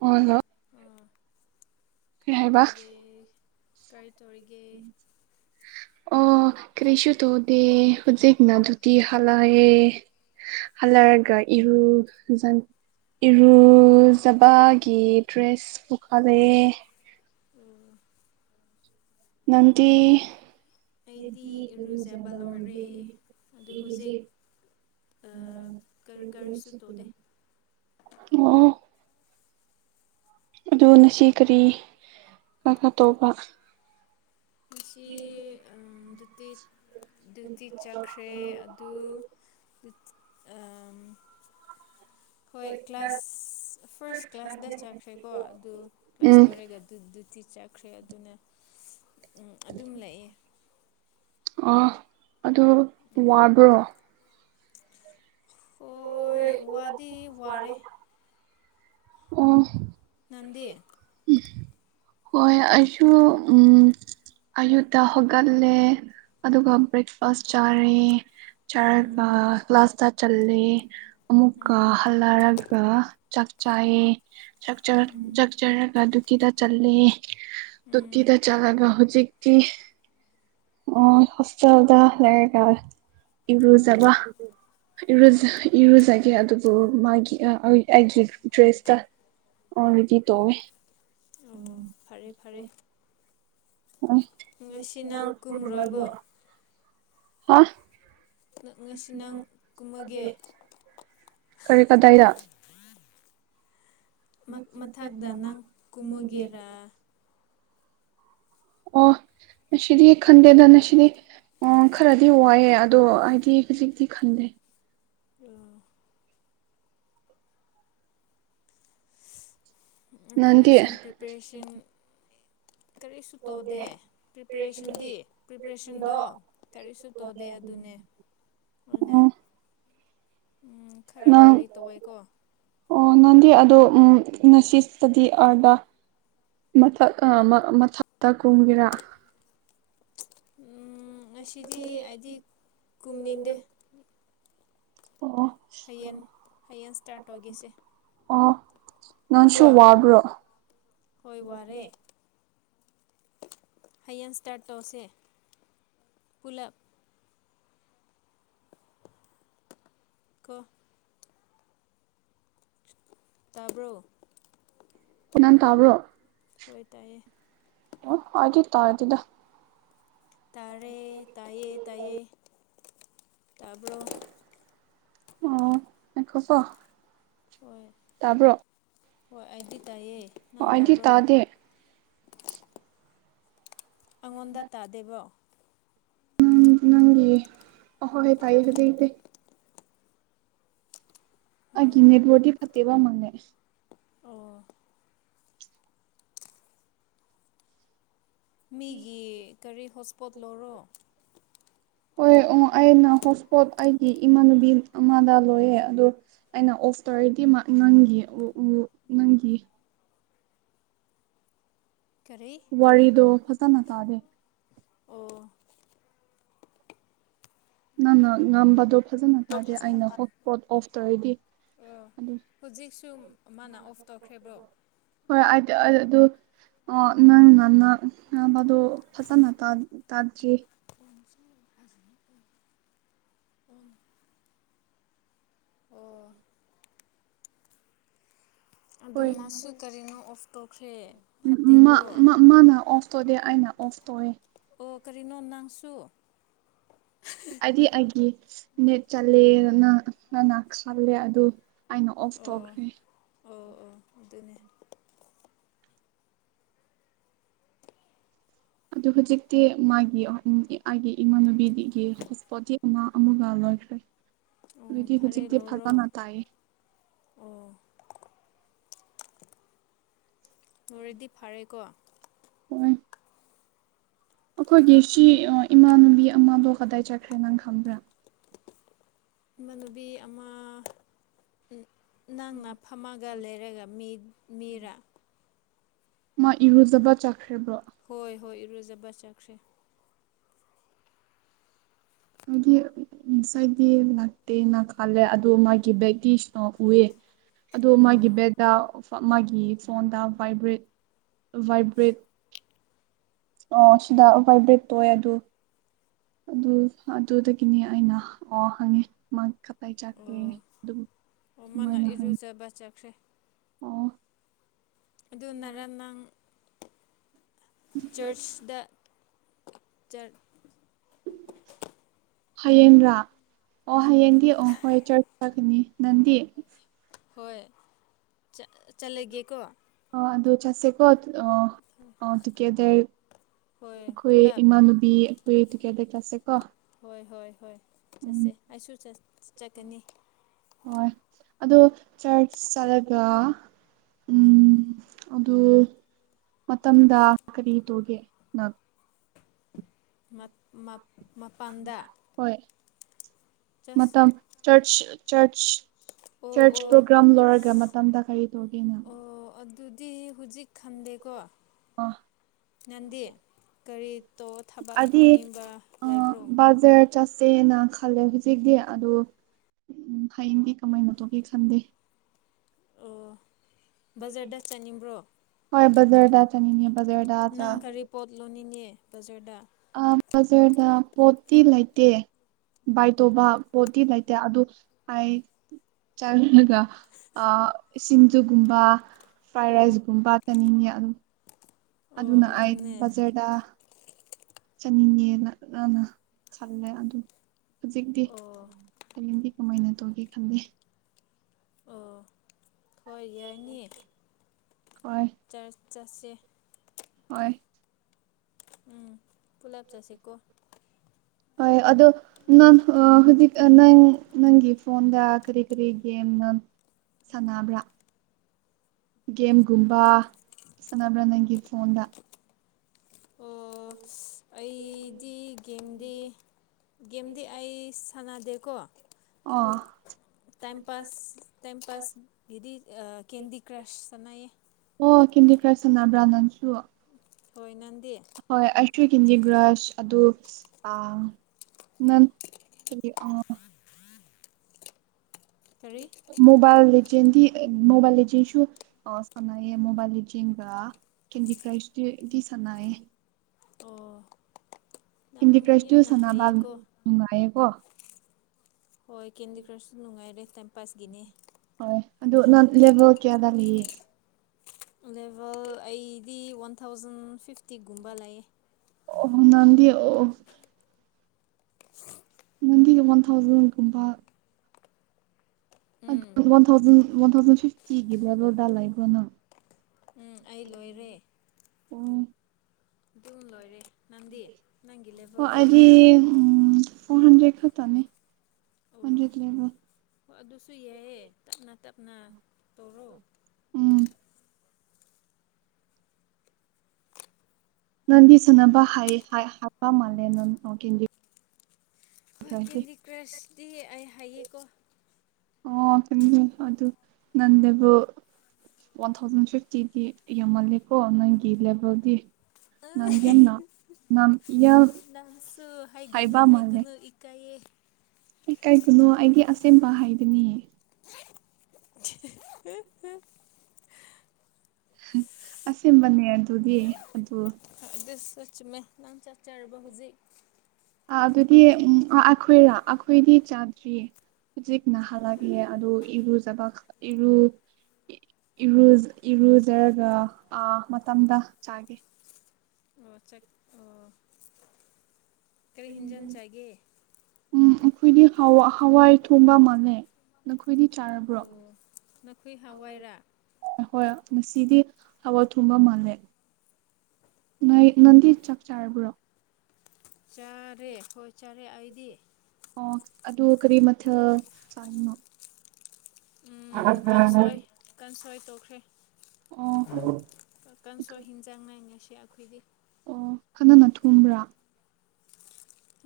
ꯑꯣ ꯍꯜꯂꯣ ꯑ ꯀꯩ ꯀꯥꯏ ꯍꯥꯏꯕ ꯇꯒꯦ ꯀꯥꯏ ꯑꯣ ꯀꯔꯤꯁꯨ ꯇꯧꯗꯦ ꯍꯧꯖꯤꯛꯅꯅꯥꯙꯨꯇꯤ ꯍꯥꯂꯑꯌꯦ ꯍꯜꯂꯔꯒ ꯏꯔ ꯟ ꯏꯔꯨꯖꯕꯒꯤ ꯗ꯭ꯔꯦꯁ ꯄꯨꯈꯥꯂꯛꯑꯦ ꯎꯝ ꯅꯗꯤ ꯑꯩꯗꯤ ꯏꯔꯨꯖꯕ ꯂꯣꯏꯔꯦ ꯑꯗꯨ ꯍꯧꯖꯤꯛ ꯀꯔꯤꯁꯨ ꯇꯧꯗꯦ [unintelligible] ꯑꯣ ꯑꯗꯨ ꯉꯁꯤ ꯀꯔꯤ ꯀꯥ ꯀꯥ ꯇꯧꯕ ꯍ ꯇꯤ ꯆꯠꯈ꯭ꯔꯦ ꯑꯗꯨ ꯍꯣꯏ ꯀ꯭ꯂꯥꯁ ꯑ ꯐꯥꯔꯁ ꯀ꯭ꯂꯥꯁꯇ ꯆꯠꯈ꯭ꯔꯦꯀꯣ ꯑꯗꯨ ꯀ꯭ꯂꯥꯁ ꯎꯝ ꯂꯣꯏꯔꯒ ꯑꯗꯨꯗꯨꯗꯤ ꯆꯠꯈ꯭ꯔꯦ ꯑꯗꯨꯅ [unintelligible] ꯑꯗꯨꯝ ꯂꯥꯛꯏ ꯑꯥ ꯑꯗꯨ ꯋꯥꯕ꯭ꯔꯣ ꯑꯣ ꯋꯥ ꯎꯝ ꯅꯗꯤ ꯍꯣꯏ ꯑꯩꯁꯨ ꯎꯝ ꯑꯌꯨꯛꯇ ꯍꯧꯒꯠꯂꯦ ꯑꯗꯨꯒ ꯕ꯭ꯔꯦꯛꯐꯥꯁ ꯆꯥꯔꯦ ꯆꯔ ꯀ꯭ꯂꯥꯁꯇ ꯆꯂꯦ ꯑꯃꯨꯛ ꯍꯜꯂꯔꯒ ꯆꯥꯛ ꯆꯥꯏꯑ ꯆꯥꯛꯆꯔꯒ ꯑꯗꯨ ꯇꯀꯤꯗ ꯆꯠꯂꯦ ꯇꯣꯀꯤꯗ ꯆꯠꯂꯒ ꯍꯧꯖꯤꯛꯇꯤ ꯑꯣ ꯁꯁꯥ ꯑꯣꯗ ꯂꯩꯦ ꯀꯥꯜ ꯏꯕꯨ꯭ꯔ ꯆꯕ ꯏꯔ ꯏꯔꯨꯖꯒꯦ ꯑꯗꯨꯕꯨ ꯃꯥꯒꯤ ꯑꯩꯒꯤ ꯗ꯭ꯔꯦꯁꯇ ꯑꯣ ꯏꯗꯤ ꯇꯣꯋꯦ ꯑꯣ ꯐꯔꯦ ꯐꯔꯦ ꯉꯁꯤ ꯅ ꯀꯨꯝꯔꯣꯏꯕꯣ ꯍꯥ ꯉꯁꯤ ꯅꯪ ꯀꯨꯝꯃꯒꯦ ꯈꯔ ꯀꯗꯥꯏꯗ ꯃ ꯃ ꯃꯊꯛꯇ ꯅꯪ ꯆꯃꯒꯦꯔꯒ ꯀꯨꯝꯃꯒꯦꯔꯥ ꯑꯣ ꯅ ꯁꯤꯗꯤ ꯈꯟꯗꯦꯗ ꯅ ꯁꯤꯗꯤ ꯑꯣ ꯈꯔꯗꯤ ꯋꯥꯏꯑꯦ ꯑꯗꯣ ꯑꯩꯗꯤ ꯈꯖꯤꯛꯇꯤ ꯈꯟꯗꯦ ꯑ ꯑꯗꯨ ꯅꯪꯗꯤ ꯑꯦꯛꯖꯥꯝ ꯄ꯭ꯔꯤꯄꯔꯦꯁꯟ ꯀꯔꯤꯁꯨ ꯇꯧꯗꯦ ꯄ꯭ꯔꯤꯄꯦꯔꯦꯁꯟꯗꯤ ꯄ꯭ꯔꯤꯄꯦꯔꯦꯁꯟꯗꯣ ꯀꯔꯤꯁꯨ ꯇꯧꯗꯦ ꯑꯗꯨꯅꯦ ꯎꯝ ꯑꯣꯏꯅꯟꯅ ꯎꯝ ꯈꯔ ꯅꯪ ꯋꯥꯔꯤ ꯇꯧꯋꯦꯀꯣ ꯑꯣ ꯅꯪꯗꯤ ꯑꯗꯣ ꯉꯁꯤꯁꯤꯇꯗꯤ ꯑꯥꯔꯗ ꯃꯊꯛ ꯑ ꯃꯊꯛꯇ ꯀꯨꯝꯒꯦꯔꯥ ꯉꯁꯤꯗꯤ ꯑꯩꯗꯤ ꯀꯨꯝꯅꯤꯡꯗꯦ [unintelligible] ꯑꯣ ꯍꯌꯦꯡ ꯍꯌꯦꯡ ꯏꯁꯇꯥꯔꯠ ꯇꯧꯒꯦꯁꯦ ꯅꯣꯟꯁꯨ ꯀꯣ ꯋꯥꯕ꯭ꯔꯣ ꯍꯣꯏ ꯋꯥꯔꯦ ꯍꯌꯦꯡ ꯏꯁꯇꯥꯔꯠ ꯇꯧꯁꯦ ꯄꯨꯂꯞ ꯀꯣ ꯇꯥꯕ꯭ꯔꯣ ꯅꯟ ꯇꯥꯕ꯭ꯔꯣ ꯍꯣꯏ ꯇꯥꯏꯌꯦ ꯑꯣ ꯍꯥꯏꯦ ꯇ ꯍꯥꯏꯗꯗ ꯇꯔꯦ ꯇꯥꯏꯦ ꯇꯥꯏꯌꯦ ꯇꯕꯣ ꯑꯣ ꯂꯁ ꯍꯣꯏ ꯍꯣꯏ ꯑꯩꯗꯤ ꯇꯥꯏꯌꯦ ꯑꯣ ꯅꯍꯥꯟ ꯑꯩꯗꯤ ꯇꯥꯕ꯭ꯔꯣ ꯇꯥꯗꯦ ꯑꯩꯉꯣꯟꯗ ꯇꯥꯗꯦꯕꯣ ꯎꯝ ꯅꯪꯒꯤ ꯑ ꯍꯣ ꯍꯦ ꯇꯥꯏ ꯍꯖꯤ ꯏꯗꯦ ꯑꯩꯒꯤ ꯍꯣꯏ ꯅꯦꯠꯋꯔꯤ ꯐꯠꯇꯦꯕ ꯃꯪꯉꯦ ꯑꯣ ꯃꯤꯒꯤ ꯀꯔꯤ ꯍꯣꯠꯁꯄꯣꯠ ꯂꯧꯔꯣ ꯍꯣꯏ ꯑꯣ ꯑꯩꯅ ꯍꯣꯠ ꯏꯁꯄꯣꯠ ꯑꯩꯒꯤ ꯏꯃꯥꯟꯅꯨꯕꯤ ꯑꯃꯗ ꯂꯣꯏꯌꯦꯦ ꯑꯗꯣ ꯑꯩꯅ ꯑꯣꯐ ꯇꯧꯔꯗꯤ ꯃꯥ ꯅꯪꯒꯤ ꯎ ꯅꯪꯒꯤ ꯀꯔꯤ ꯀꯔꯤ ꯋꯥꯔꯤꯗꯣ ꯐꯖꯅ ꯇꯥꯗꯦ ꯑꯣ ꯅꯪꯅ ꯉꯝꯕꯗꯣ ꯐꯖꯅ ꯗꯣ ꯇꯥꯗꯦ ꯐꯖꯅ ꯑꯩꯅ ꯇꯥ ꯍꯣꯠ ꯏꯁꯄꯣꯠ ꯑꯣꯐ ꯇꯧꯔꯏꯗꯤ ꯑꯣ ꯍꯧꯖꯤꯛꯁꯨ ꯃꯥꯅ ꯑꯣꯐ ꯇꯧꯈ꯭ꯔꯦꯕ꯭ꯔꯣ ꯍꯣꯏ ꯑꯗꯨ ꯑꯣ ꯅꯪ ꯉꯟꯅꯅꯥꯕꯗꯨ ꯐꯖꯅ ꯇꯥꯦ ꯝ ꯍꯖꯤꯛ ꯑꯣꯝ ꯑꯣ ꯑꯗꯨ ꯍꯣꯏ ꯃꯥꯁꯨ ꯀꯔꯤꯅꯣ ꯑꯣꯐ ꯇꯧꯈ꯭ꯔꯦ ꯐꯠꯇꯦꯀꯣ ꯇꯣꯗꯤ ꯑꯩꯅ ꯑꯣꯐ ꯇꯧꯋꯦ ꯑꯣ ꯀꯔꯤꯅꯣ ꯅꯪꯁꯨ ꯑꯩꯗꯤ ꯑꯩꯒꯤ ꯅꯦꯠ ꯆꯠꯂꯦ ꯅꯅ ꯈꯜꯂꯦ ꯑꯗꯨ ꯑꯩꯅ ꯑꯣꯐ ꯑꯣ ꯇꯧꯈ꯭ꯔꯦ ꯑꯣ ꯑꯣ ꯑꯗꯨꯅꯦ ꯑꯗꯨ ꯍꯧꯖꯤꯛꯇꯤ ꯃꯥꯒꯤ ꯑꯩꯒꯤ ꯏꯃꯥꯟꯅꯨꯕꯤꯒꯤ ꯍꯁꯄꯣꯇꯤ ꯑꯃ ꯑꯃꯒ ꯂꯣꯏꯈ꯭ꯔꯦ ꯑꯣ ꯑꯗꯨꯗꯤ ꯐꯔꯦ ꯍꯧꯖꯤꯛꯇꯤ ꯂꯣꯏꯔꯣ ꯐꯖꯅ ꯇꯥꯏꯌꯦ ꯑꯣ ꯃꯣꯔꯦꯗꯤ ꯐꯔꯦꯀꯣ ꯍꯣꯏ ꯑꯩꯈꯣꯏꯒꯤ ꯁꯤ ꯏꯃꯥꯟꯅꯕꯤ ꯑꯃꯗꯣ ꯀꯗꯥꯏ ꯆꯠꯈ꯭ꯔꯦ ꯅꯪ ꯈꯪꯕ꯭ꯔꯥ ꯏ ꯃꯅꯨꯕꯤ ꯑꯃ ꯅꯪꯅ ꯐꯝꯃꯒ ꯂꯩꯔꯒ ꯃꯤꯔꯥ ꯃꯥ ꯏꯔꯨꯖꯕ ꯆꯥ ꯍꯣꯏ ꯍꯣꯏ ꯏꯔꯨꯖꯕ ꯆꯥꯛꯁꯦ ꯍꯥꯏꯗꯤ ꯉꯁꯥꯏꯗꯤ ꯂꯥꯛꯇꯦꯅ ꯈꯜꯂꯦ ꯑꯗꯣ ꯃꯥꯒꯤ ꯕꯦꯛꯇꯇꯤ ꯏꯁꯅ ꯎꯑꯦ ꯑꯗꯣ ꯃꯥꯒꯤ ꯑꯣ ꯕꯦꯗꯥ ꯃꯥꯒꯤ ꯐꯣꯟꯗ ꯚꯏꯕ꯭ꯔꯦꯠ ꯚꯥꯏꯕ꯭ꯔꯦꯠ ꯑꯣ ꯁꯤꯗꯏ ꯇꯑꯣꯏꯦ ꯑꯗꯨ ꯑꯗꯨ ꯑꯗꯨꯗꯒꯤꯅꯤ ꯑꯩꯅ ꯑꯣ ꯍꯪꯉꯤ ꯆꯈꯦ ꯑꯣ ꯑꯣ ꯃꯥꯅ ꯃꯅꯍꯟ ꯏꯔꯨꯖꯕ ꯆꯠꯈ꯭ꯔꯦ ꯑꯣ ꯑꯗꯨꯅꯔ ꯅꯪ ꯆꯔꯆ ꯗ ꯆꯔ ꯍꯌꯦꯡꯕ꯭ꯔꯥ ꯑꯣ ꯍꯌꯦꯡꯗꯤ ꯑꯣ ꯍꯣꯏ ꯆ ꯆꯒꯅꯤ ꯅꯪꯗꯤ ꯍꯣꯏ ꯆꯠ ꯆ ꯑꯗꯨ ꯆꯠꯂꯒꯦꯀꯣ ꯑꯗꯨ ꯆꯠꯁꯦ ꯀꯣ ꯇꯨꯒꯦꯗꯔ ꯍꯣꯏ ꯑꯩꯈꯣꯏ ꯄꯨꯂꯞ ꯏꯃꯥꯟꯅꯨꯕꯤ ꯑꯩꯈꯣꯏ ꯀꯦꯗ ꯀꯁꯦ ꯀꯣ ꯍꯣꯏ ꯍꯣꯏ ꯍꯣꯏ ꯆꯠꯁꯦ ꯑꯩꯁꯨ ꯆꯠꯀꯅꯤ ꯍꯣꯏ ꯑꯗꯣ ꯆꯔꯆ ꯆꯠꯂꯒ ꯎꯝ ꯑꯗꯨꯗ ꯃꯇꯝꯗ ꯀꯔꯤ ꯇꯒꯦ ꯃ ꯃ ꯃꯄꯥꯟꯗ ꯍꯣꯏꯣꯏ ꯆꯁ ꯃꯇꯝ ꯆꯆ ꯆ ꯑꯣ ꯆꯔꯆ ꯑꯣ ꯄ꯭ꯔꯣꯒ꯭ꯔꯥꯝ ꯂꯣꯏꯔꯒ ꯃꯇꯝꯗ ꯀꯔꯤ ꯇꯧꯒꯦꯅ ꯑꯗꯨꯨꯗꯤ ꯍꯧꯖꯤꯛ ꯈꯟꯗꯦꯀꯣ ꯑꯣ ꯅꯪꯗꯤ ꯀꯔꯤ ꯇꯣ ꯊꯕꯛ ꯑꯗꯤ ꯇꯧꯅꯤꯡꯕ ꯑ ꯂꯩꯕ꯭ꯔꯣ ꯕꯖꯥꯔ ꯆꯠꯁꯦꯅ ꯈꯜꯂꯦ ꯍꯧꯖꯤꯛꯇꯤ ꯑꯗꯨꯗ ꯎꯝ ꯍꯌꯦꯡꯗꯤ ꯀꯃꯥꯏꯅ ꯇꯣꯒꯦ ꯁꯟꯗꯦ ꯑꯣ ꯕꯖꯥꯔꯗ ꯆꯥꯅꯤꯡꯕ꯭ꯔꯣ ꯍꯣꯏ ꯕꯖꯔꯗ ꯆꯠꯅꯤꯡꯉꯦ ꯕꯖꯔꯗ ꯅꯪ ꯀꯔꯤ ꯄꯣꯠ [unintelligible] ꯕꯖꯔꯗ ꯄꯣꯠꯇꯤ ꯂꯩꯇꯦ ꯕꯥꯏ ꯇꯣꯕ ꯄꯣꯠꯇꯤ ꯂꯩꯇꯦ ꯑꯗꯨ ꯑꯩ ꯆꯪꯉꯒ ꯑ ꯁꯤꯡꯖꯨꯒꯨꯝꯕ ꯐ꯭ꯔꯥꯏ ꯑꯣ ꯔꯥꯏꯁꯒꯨꯝꯕ ꯄꯥ ꯆꯅꯤꯡꯉꯦ ꯑꯗꯨꯝ ꯑꯣ ꯑꯗꯨꯅ ꯑꯩ ꯑꯗꯨꯅꯦ ꯕꯖꯔꯗ ꯆꯠꯅꯤꯡꯉꯦꯅ ꯈꯜꯂꯦ ꯑꯗꯨ ꯍꯧꯖꯤꯛꯇꯤ ꯑꯣ ꯍꯌꯦꯡꯗꯤ ꯀꯃꯥꯏꯅ ꯇꯧꯒꯦ ꯈꯟꯗꯦ ꯑꯣ ꯍꯣꯏ ꯌꯥꯏꯅꯤ ꯍꯣꯏ ꯆ ꯆꯠꯁꯦ ꯍꯣꯏ ꯎꯝ ꯄꯨꯂꯞ ꯆꯥꯁꯤ ꯀꯧꯕ [unintelligible] ꯑꯗꯨ ꯅ ꯍꯧꯖꯤꯛ ꯅꯪ ꯅꯪꯒꯤ ꯐꯣꯟꯟꯗ ꯀꯔꯤ ꯀꯔꯤ ꯅ ꯁꯅꯥꯅꯕ꯭ꯔꯥ ꯒꯦꯝꯒꯨꯝꯕ ꯁꯥꯟꯅꯕ꯭ꯔꯥ ꯅꯪꯒꯤ ꯐꯣꯟꯗ ꯑꯣ ꯑꯩꯗꯤ ꯒꯦꯝꯗꯤ ꯒꯦꯝꯗꯤ ꯑꯩ ꯁꯥꯟꯅꯗꯦꯀꯣ ꯑ ꯇꯥꯁ ꯇꯥꯏ ꯄꯥꯁ ꯑꯗꯨꯗꯤ ꯀꯦꯟꯗꯤ ꯀ꯭ꯔꯁ ꯁꯅꯦ ꯑꯣ ꯀꯝꯗꯤ ꯀ꯭ꯔꯔꯁꯅꯥ ꯭ꯔꯥꯟꯅꯟꯁꯨ ꯍꯣꯏ ꯅ ꯍꯣꯏ ꯑ꯭ꯋ ꯍꯤꯟꯗꯤ ꯒ꯭ꯔꯁ ꯑꯗꯨ ꯅꯪ ꯀꯔꯤ ꯃꯣꯕꯥꯏꯜꯗꯤ ꯃꯣꯕꯥꯏꯜ ꯆꯁꯨ ꯁꯉꯏ ꯃꯣꯕꯥꯜ ꯆ ꯀꯦꯟꯗꯤ ꯀ꯭ꯔꯥꯁ ꯆꯅꯥꯏ ꯑꯣ ꯅꯪ ꯍꯤꯟꯗꯤ ꯀ꯭ꯔꯁ ꯇꯨ ꯌꯥꯝꯅ ꯁꯅꯥꯕꯥꯕ ꯍꯩꯌꯦꯀꯣ ꯉꯀꯣ ꯍꯣꯏ ꯀꯦꯟꯗꯤ ꯀ꯭ꯔꯁꯁꯨ ꯅꯨꯡꯉꯥꯏꯔꯦ ꯇꯥꯏꯝ ꯄꯥꯁꯀꯤꯅꯦ ꯍꯣꯏ ꯑꯗꯨ ꯅꯪ ꯂꯦꯚꯦꯜ ꯀꯌꯥꯗ ꯃꯤꯌꯦ ꯑꯕꯦꯜ ꯑꯩꯗꯤ ꯋꯥꯟ ꯊꯥꯎꯖꯟ ꯐꯤꯐ ꯤ ꯒꯨꯝꯕꯥ ꯂꯑꯦ ꯑꯣ ꯅꯪꯗꯤ ꯑꯣ ꯃꯟꯤ ꯋꯥꯟ ꯊꯥꯎꯖꯟꯀꯕ ꯟ ꯎꯝ ꯊꯥꯎꯖꯟ ꯋꯥꯟ ꯊꯥꯎꯖꯟ ꯐꯤꯐꯇꯤꯒꯤꯕꯕꯣꯗ ꯂꯥꯏꯕꯅꯪ ꯎꯝ ꯑꯩ ꯂꯣꯏꯔꯦ ꯎꯝ ꯑꯗꯨꯝ ꯂꯣꯏꯔꯦ ꯅꯪꯗꯤ ꯅꯪꯒꯤ ꯑꯣ ꯂꯦꯚꯦꯜꯗꯤ ꯑꯩꯗꯤ ꯎꯝ ꯐ ꯍꯟꯗꯦ ꯈꯇꯅꯤ ꯑꯣ ꯍꯟꯖꯦꯗ ꯂꯩꯕ ꯑꯗꯨꯁꯨ ꯌꯥꯏꯑꯦ ꯇꯞꯅ ꯇꯞꯅ ꯇꯧꯔꯣ ꯎꯝ ꯅꯗꯤ ꯁꯅꯅꯕ ꯍꯥꯏ ꯍꯥꯏꯄ ꯃꯥꯜꯂꯦ ꯅ ꯀ ꯍꯣꯏ ꯀꯦꯟꯗꯤ ꯀ꯭ꯔꯁꯇꯤ ꯑꯩ ꯍꯥꯏꯌꯦꯀꯣ ꯑꯣ ꯀꯦ ꯑꯗꯨ ꯑꯗꯨ ꯅꯟꯦꯕꯨꯣ ꯋꯥꯟ ꯊꯥꯎꯖꯟ ꯐꯤꯐꯇꯤꯗꯤ ꯌꯧꯍꯜꯂꯦꯀꯣ ꯅꯪꯒꯤ ꯂꯦꯚꯦꯜꯗꯤ ꯅꯪꯒꯦꯅ ꯅꯝ ꯏ ꯈ ꯍꯩꯒꯨꯨ ꯍꯩꯒꯨꯅ ꯏꯀꯥꯏꯑꯦ ꯑꯦ ꯀꯔꯤꯒꯤꯅꯣ ꯑꯩꯒꯤ ꯑꯁꯦꯝꯕ ꯍꯥꯏꯕꯅꯦ [unintelligible] ꯑꯁꯕꯅꯦ ꯑꯗꯨꯗꯤ ꯑꯗꯨ ꯑꯗꯨꯗ ꯁ ꯃꯦ ꯅ ꯆꯆꯔꯔꯕ ꯍꯧꯖꯤꯛ ꯑ ꯑꯗꯨꯗꯤ ꯎꯝ ꯑ ꯑꯩꯈꯣꯏꯔꯥ ꯑꯩꯈꯣꯏꯗꯤ ꯆꯥꯗ꯭ꯔꯤꯌꯦ ꯍꯧꯖꯤꯛ ꯅꯍꯜꯂꯒꯦ ꯑꯗꯨ ꯏꯔꯨ ꯆꯕ ꯏꯔ ꯏꯔꯨꯖꯔꯒ ꯃꯇꯝꯗ ꯆꯥꯒꯦ ꯑꯣ ꯑꯣ ꯀꯔꯤ ꯍꯦꯟꯖꯟ ꯆꯥꯏꯒꯦ ꯎꯝ ꯑꯩꯈꯣꯏꯗꯤ ꯍ ꯍꯋꯥꯏ ꯊꯣꯡꯕ ꯃꯥꯅꯦ ꯑꯩꯈꯣꯏꯗꯤ ꯆꯥꯔꯕ꯭ꯔꯣ ꯑꯣ ꯅꯈꯣꯏ ꯍꯋꯥꯏꯔꯥ ꯑꯍꯣꯏ ꯉꯁꯤꯗꯤ ꯍꯋꯥ ꯊꯨꯝꯕ ꯃꯥꯜꯂꯦ ꯑꯣ ꯅꯟꯗꯤ ꯆꯥꯛ ꯆꯥꯔꯕ꯭ꯔꯣ ꯆꯥꯔꯦ ꯍꯣꯏ ꯆꯥꯔꯦ ꯑꯩꯗꯤ ꯔꯤ ꯃꯊ ꯆꯥꯡꯅ ꯀꯥꯡꯁꯣꯏ ꯀꯥꯡꯁꯣꯏ ꯇꯣꯛꯈ꯭ꯔꯦ ꯑꯣ ꯀꯟꯁꯨ ꯍꯤꯟꯖꯥꯡꯅꯥꯏ ꯉꯁꯤ ꯑꯩꯈꯣꯏꯗꯤ ꯑꯣ ꯈꯅꯅ ꯊꯨꯝꯕ꯭ꯔꯥ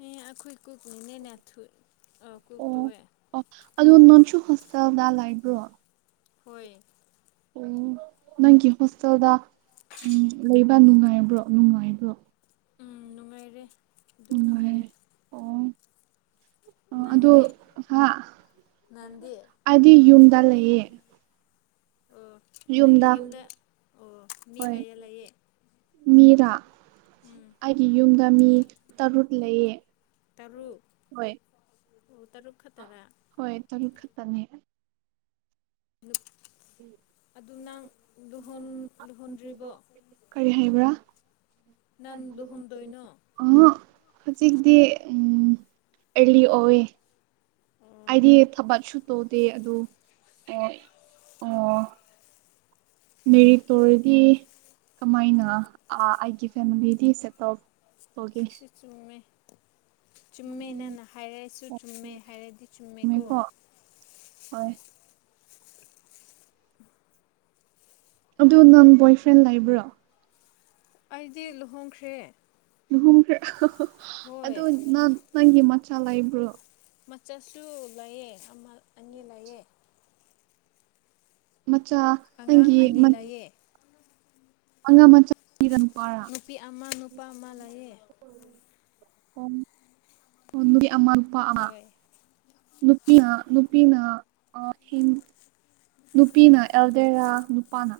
ꯑꯦ ꯑꯩꯈꯣꯏ ꯀꯨꯞꯅꯤꯅꯦꯅꯦ ꯀ ꯇꯣꯛꯑꯦ ꯑꯗꯨꯗꯣ ꯅꯣꯟꯁꯨ ꯍꯣꯁꯇꯦꯜꯗ ꯂꯩꯕ꯭ꯔꯣ ꯍꯣꯏ ꯎꯝ ꯅꯪꯒꯤ ꯍꯣꯁꯇꯦꯜꯗ ꯎꯝ ꯂꯩꯕ ꯅꯨꯡꯉꯥꯏꯕ꯭ꯔꯣ ꯅꯨꯡꯉꯥꯏꯕ꯭ꯔꯣ ꯎꯝ ꯅꯨꯡꯉꯥꯏꯔꯦ ꯑꯗꯨꯝ ꯅꯨꯡꯉꯥꯏꯔꯦ ꯑ ꯑꯗꯨ ꯅꯪꯗꯤ ꯍꯥ ꯅꯪꯗꯤ ꯑꯗꯤ ꯌꯨꯝꯗ ꯂꯩꯌꯦ ꯑꯣ ꯅꯪꯒꯤ ꯌꯨꯝꯗ ꯑꯣ ꯃꯤ ꯍꯣꯏ ꯀꯌꯥ ꯂꯩꯌꯦ ꯃꯤꯔꯥ ꯎꯝ ꯑꯩꯒꯤ ꯌꯨꯝꯗ ꯃꯤ ꯇꯔꯨꯛ ꯂꯩꯌꯦ ꯇꯔꯨꯛ ꯑꯣ ꯇꯔꯨꯛ ꯈꯛꯇꯔꯥ ꯍꯣꯏ ꯇꯔꯨꯛ ꯈꯛꯇꯅꯦ ꯑꯗꯨ [inaudible] ꯅꯪ ꯂꯨꯍꯣꯟ ꯎꯝ ꯂꯨꯍꯣꯟꯗ꯭ꯔꯤꯕꯣ [inaudible] ꯀꯔꯤ ꯍꯥꯏꯕ꯭ꯔꯥ ꯅꯪ ꯂꯨꯍꯣꯡꯗꯣꯏꯅꯣ ꯑ ꯍꯧꯖꯤꯛꯗꯤ ꯎꯝ ꯑꯦꯔꯂꯤ ꯑꯣꯋꯦ ꯑꯣ ꯑꯩꯗꯤ ꯊꯕꯛ ꯁꯨ ꯇꯧꯗꯦ ꯑꯗꯨ ꯑꯣ ꯑꯣ ꯃꯦꯔꯤ ꯇꯣꯔꯗꯤ ꯀꯃꯥꯏꯅ ꯑꯩꯒꯤ ꯐꯦꯃꯤꯂꯤꯗꯤ ꯁꯦꯠꯇꯜ ꯁꯤ ꯆꯨꯡꯃꯦ ꯆꯨꯝꯃꯦ ꯅꯪꯅ ꯍꯥꯏꯔꯁꯨ ꯆꯨꯝꯃꯦ ꯆꯨꯝꯃꯦꯀꯣ ꯍꯥꯏꯔꯗꯤ ꯆꯨꯝꯃꯦꯀꯣ ꯍꯣꯏ ꯑꯗꯨ ꯅꯪ ꯕꯣꯏꯐ꯭ꯔꯦꯟ ꯂꯩꯕ꯭ꯔꯣ ꯑꯩꯗꯤ ꯂꯨꯍꯣꯡꯈ꯭ꯔꯦ ꯂꯨꯍꯣꯡꯈ꯭ꯔꯥ ꯑꯗꯨ ꯍꯣꯏ ꯅ ꯅꯪꯒꯤ ꯃꯆꯥ ꯂꯩꯥꯏꯕ꯭ꯔꯣ ꯃꯆꯥꯁꯨ ꯂꯌꯦ ꯎꯝ ꯍꯧ [inaudible] ꯃꯆꯥ ꯑꯉꯥꯡ ꯅꯪꯒꯤ ꯑꯅꯤ ꯂꯩꯌꯦ ꯑꯉ [inaudible] ꯃꯆꯥ ꯅꯨꯄꯤꯔ ꯅꯨꯄꯔ ꯅꯨꯄꯤ ꯑꯃ ꯅꯨꯄꯥ ꯑꯃ ꯂꯩꯌꯦ ꯅꯨꯄꯤ ꯑꯃ ꯅꯨꯄꯥ ꯑꯃ ꯍꯣꯏ ꯅꯨꯄꯤ ꯅꯨꯄꯤꯅ ꯅꯨꯄꯤꯅ ꯑꯦꯜꯗꯦꯔꯥ ꯅꯨꯄꯥꯅ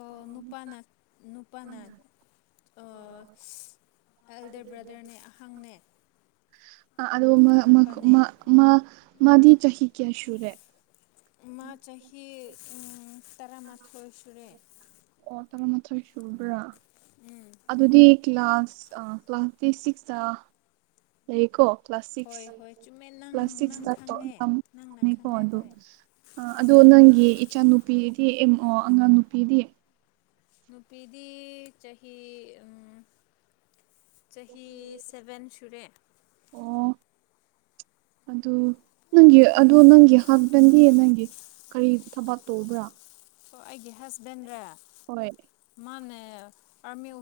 ꯑꯣ ꯅꯨꯄꯥꯅ ꯅꯨꯄꯥꯅ ꯑꯦꯜꯗꯔ ꯕ꯭ꯔꯗꯔꯅꯦ ꯑꯍꯪꯅꯦ ꯑꯥ ꯑꯗꯣ ꯃꯥꯗꯤ ꯆꯍꯤ ꯀꯌꯥ ꯁꯨꯔꯦ ꯃꯥ ꯆꯍꯤ ꯇꯔꯥꯃꯥꯊꯣꯏ ꯁꯨꯔꯦ ꯑꯣ ꯇꯔꯥꯃꯥꯊꯣꯏ ꯁꯨꯕ꯭ꯔꯥ ꯑꯗꯨꯗꯤ ꯀ꯭ꯂꯥꯁ ꯀ꯭ꯂꯥꯁ ꯊꯔꯤ ꯁꯤꯛꯁꯇ ꯂꯩꯌꯦꯀꯣ ꯀ꯭ꯂ ꯍꯣꯏ ꯍꯣꯏ ꯆꯨꯝꯃꯦ ꯅꯪ ꯅꯪ ꯈꯪꯉꯦ ꯅꯪꯅ ꯀ꯭ꯂꯥꯁꯅꯤꯀꯣ ꯈꯪꯉꯦ ꯍꯣꯏ ꯑꯗꯨ ꯅꯪꯒꯤ ꯏꯆꯥꯅꯨꯄꯤꯗꯤ ꯑꯦꯝ ꯑꯣ ꯑꯉꯥꯡ ꯅꯨꯄꯤꯗꯤ ꯅꯨꯄꯤꯗꯤ ꯆꯍꯤ ꯆꯍꯤ ꯁꯚꯦꯟ ꯁꯨꯔꯦ [inaudible] ꯑꯗꯨ ꯅꯪꯒꯤ ꯑꯗꯨ ꯅꯪꯒꯤ ꯍꯁꯕꯦꯟꯒꯤ ꯅꯪꯒꯤ ꯀꯔꯤ ꯊꯕꯥꯛ ꯇꯧꯕ꯭ꯔꯥ ꯑꯣ ꯑꯩꯒꯤ ꯍꯁꯕꯦꯟ꯭ꯔꯥ ꯍꯣꯏ ꯃꯅꯦ ꯑꯃ